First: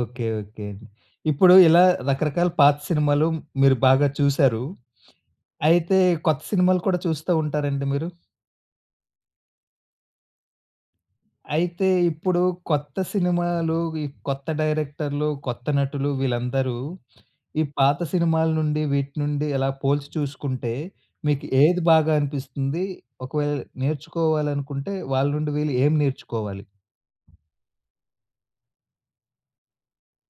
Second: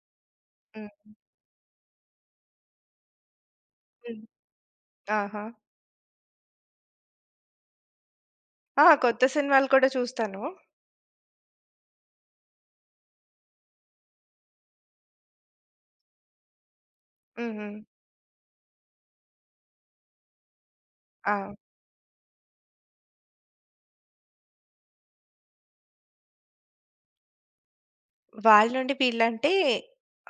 Okay. Okay. హుహు. ఇప్పుడూ ఇలా, రకరకాల పాత సినిమాలు మీరు బాగా హ్మ్. చూసారు. ఆహా! అయితే, కొత్త సినిమాలు కూడా, చూస్తా ఉంటారండి మీరు? ఆ! కొత్త సినిమాలు కూడా చూస్తాను. అయితే, ఇప్పుడు కొత్త సినిమాలు వి కొత్త డైరెక్టర్లు, కొత్త నటులు వీళ్ళందరూ, ఈ హుహు. పాత సినిమాల నుండి, వీటి నుండి, ఎలా పోల్చి చూసుకుంటే, మీకు ఆ! ఏది బాగా అనిపిస్తుందీ? ఒకవేళ నేర్చుకోవాలనుకుంటే, వాళ్ళ నుండి వీళ్ళు ఏం నేర్చుకోవాలి? వాళ్ళ నుండి వీళ్ళంటే,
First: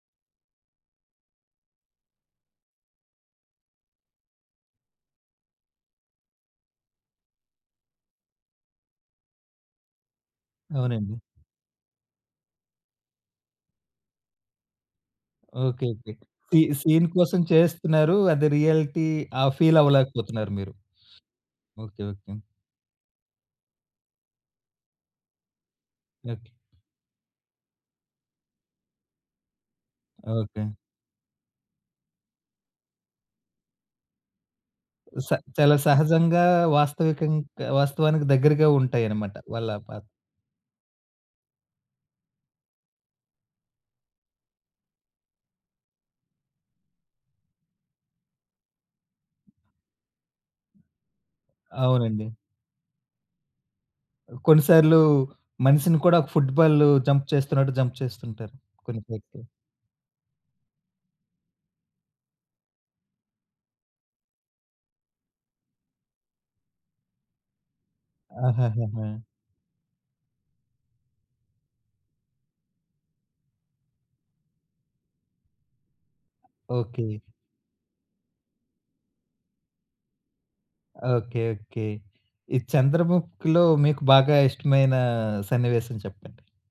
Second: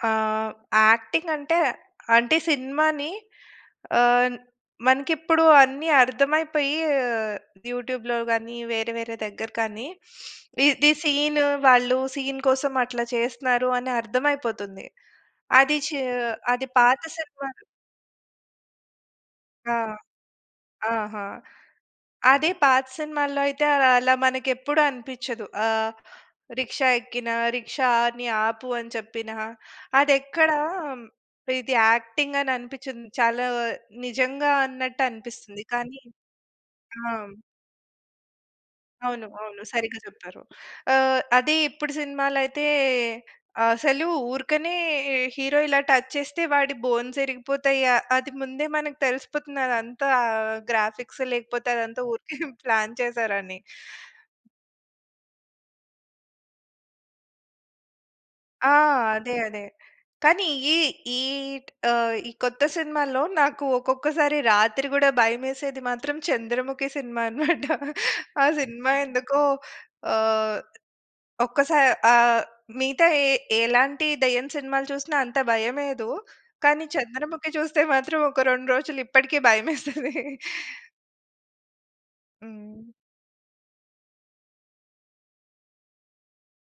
ఆహ్, యాక్టింగంటే అంటే సినిమాని ఆహ్, మనకిప్పుడు అన్ని అర్థమైపోయీ ఆహ్, యూట్యూబ్‌లో గానీ, వేరే, వేరే దెగ్గర కానీ, ఇదీ అవునండి. సీనూ, వాళ్ళు సీన్ కోసం అట్లా చేస్తున్నారు, అని అర్థమయిపోతుంది. అది ఓకే. చీ ఓకే. సీ అది పాత సీన్ కోసం సినిమాలో చేస్తున్నారూ, అది రియలిటీ ఆహ్, ఆ! ఫీలవ్వలేకపోతున్నారు మీరు. ఆహా! Okay okay. అదే పాత సినిమాల్లో అయితే, అల అలా మనకెప్పుడు అనిపిచ్చదు. ఆహ్, ఓకే. రిక్షా ఎక్కినా, రిక్షా అని ఆపు అని చెప్పినా, అదెక్కడా ఓకే. ఇది యాక్టింగననిపిచ్చదు. చాలా నిజంగా స అన్నట్టనిపిస్తుంది. చాలా కానీ సహజంగా ఆ! వాస్తవికం హ్మ్. కా వాస్తవానికి దెగ్గరగా అవును. ఉంటాయనమాట. అవును. వాళ్ళ సరిగ్గా పాత్ చెప్పారు. ఆహ్, అదే ఇప్పుడు సినిమాలయితే, అసలు ఊరకనే ఈ హీరో ఇలా టచ్ చేస్తే, వాడి బోన్సిరిగిపోతయ్య, అది ముందే మనకు తెలిసిపోతుంది, అదంతా గ్రాఫిక్స్ లేకపోతే, అదంతా ఊరికే అవునండి. ప్లాన్ చేసారని. ఆ! కొన్ని సార్లూ, మనిషిని కూడా, ఫుట్ బాలు జంప్ చేస్తున్నట్టు, జంప్ చేస్తుంటారు, ఆ! కొన్ని అదే. ఫైట్లు. అదే. కానీ, ఈ ఈట్ ఆహ్, ఈ కొత్త సినిమాల్లో, నాకు ఒక్కొక్కసారి రాత్రి కూడా భయమేసేది మాత్రం, 'చంద్రముఖి' సినిమా అనమాట. ఆ సినిమా ఆహాహాహా! ఎందుకో ఆహ్, ఒక్కసారి ఆహ్, మిగతా ఎ ఎలాంటి దెయ్యం సినిమాలు చూసినా, అంత భయమేయదు. కానీ, ఓకే. చంద్రముఖి చూస్తే మాత్రం, ఒక 2 రోజులిప్పటికీ భయమేస్తదీ. Okay okay. ఈ హ్మ్. 'చంద్రముఖిలో' మీకు బాగా ఇష్టమైన, సన్నివేశం చెప్పండి.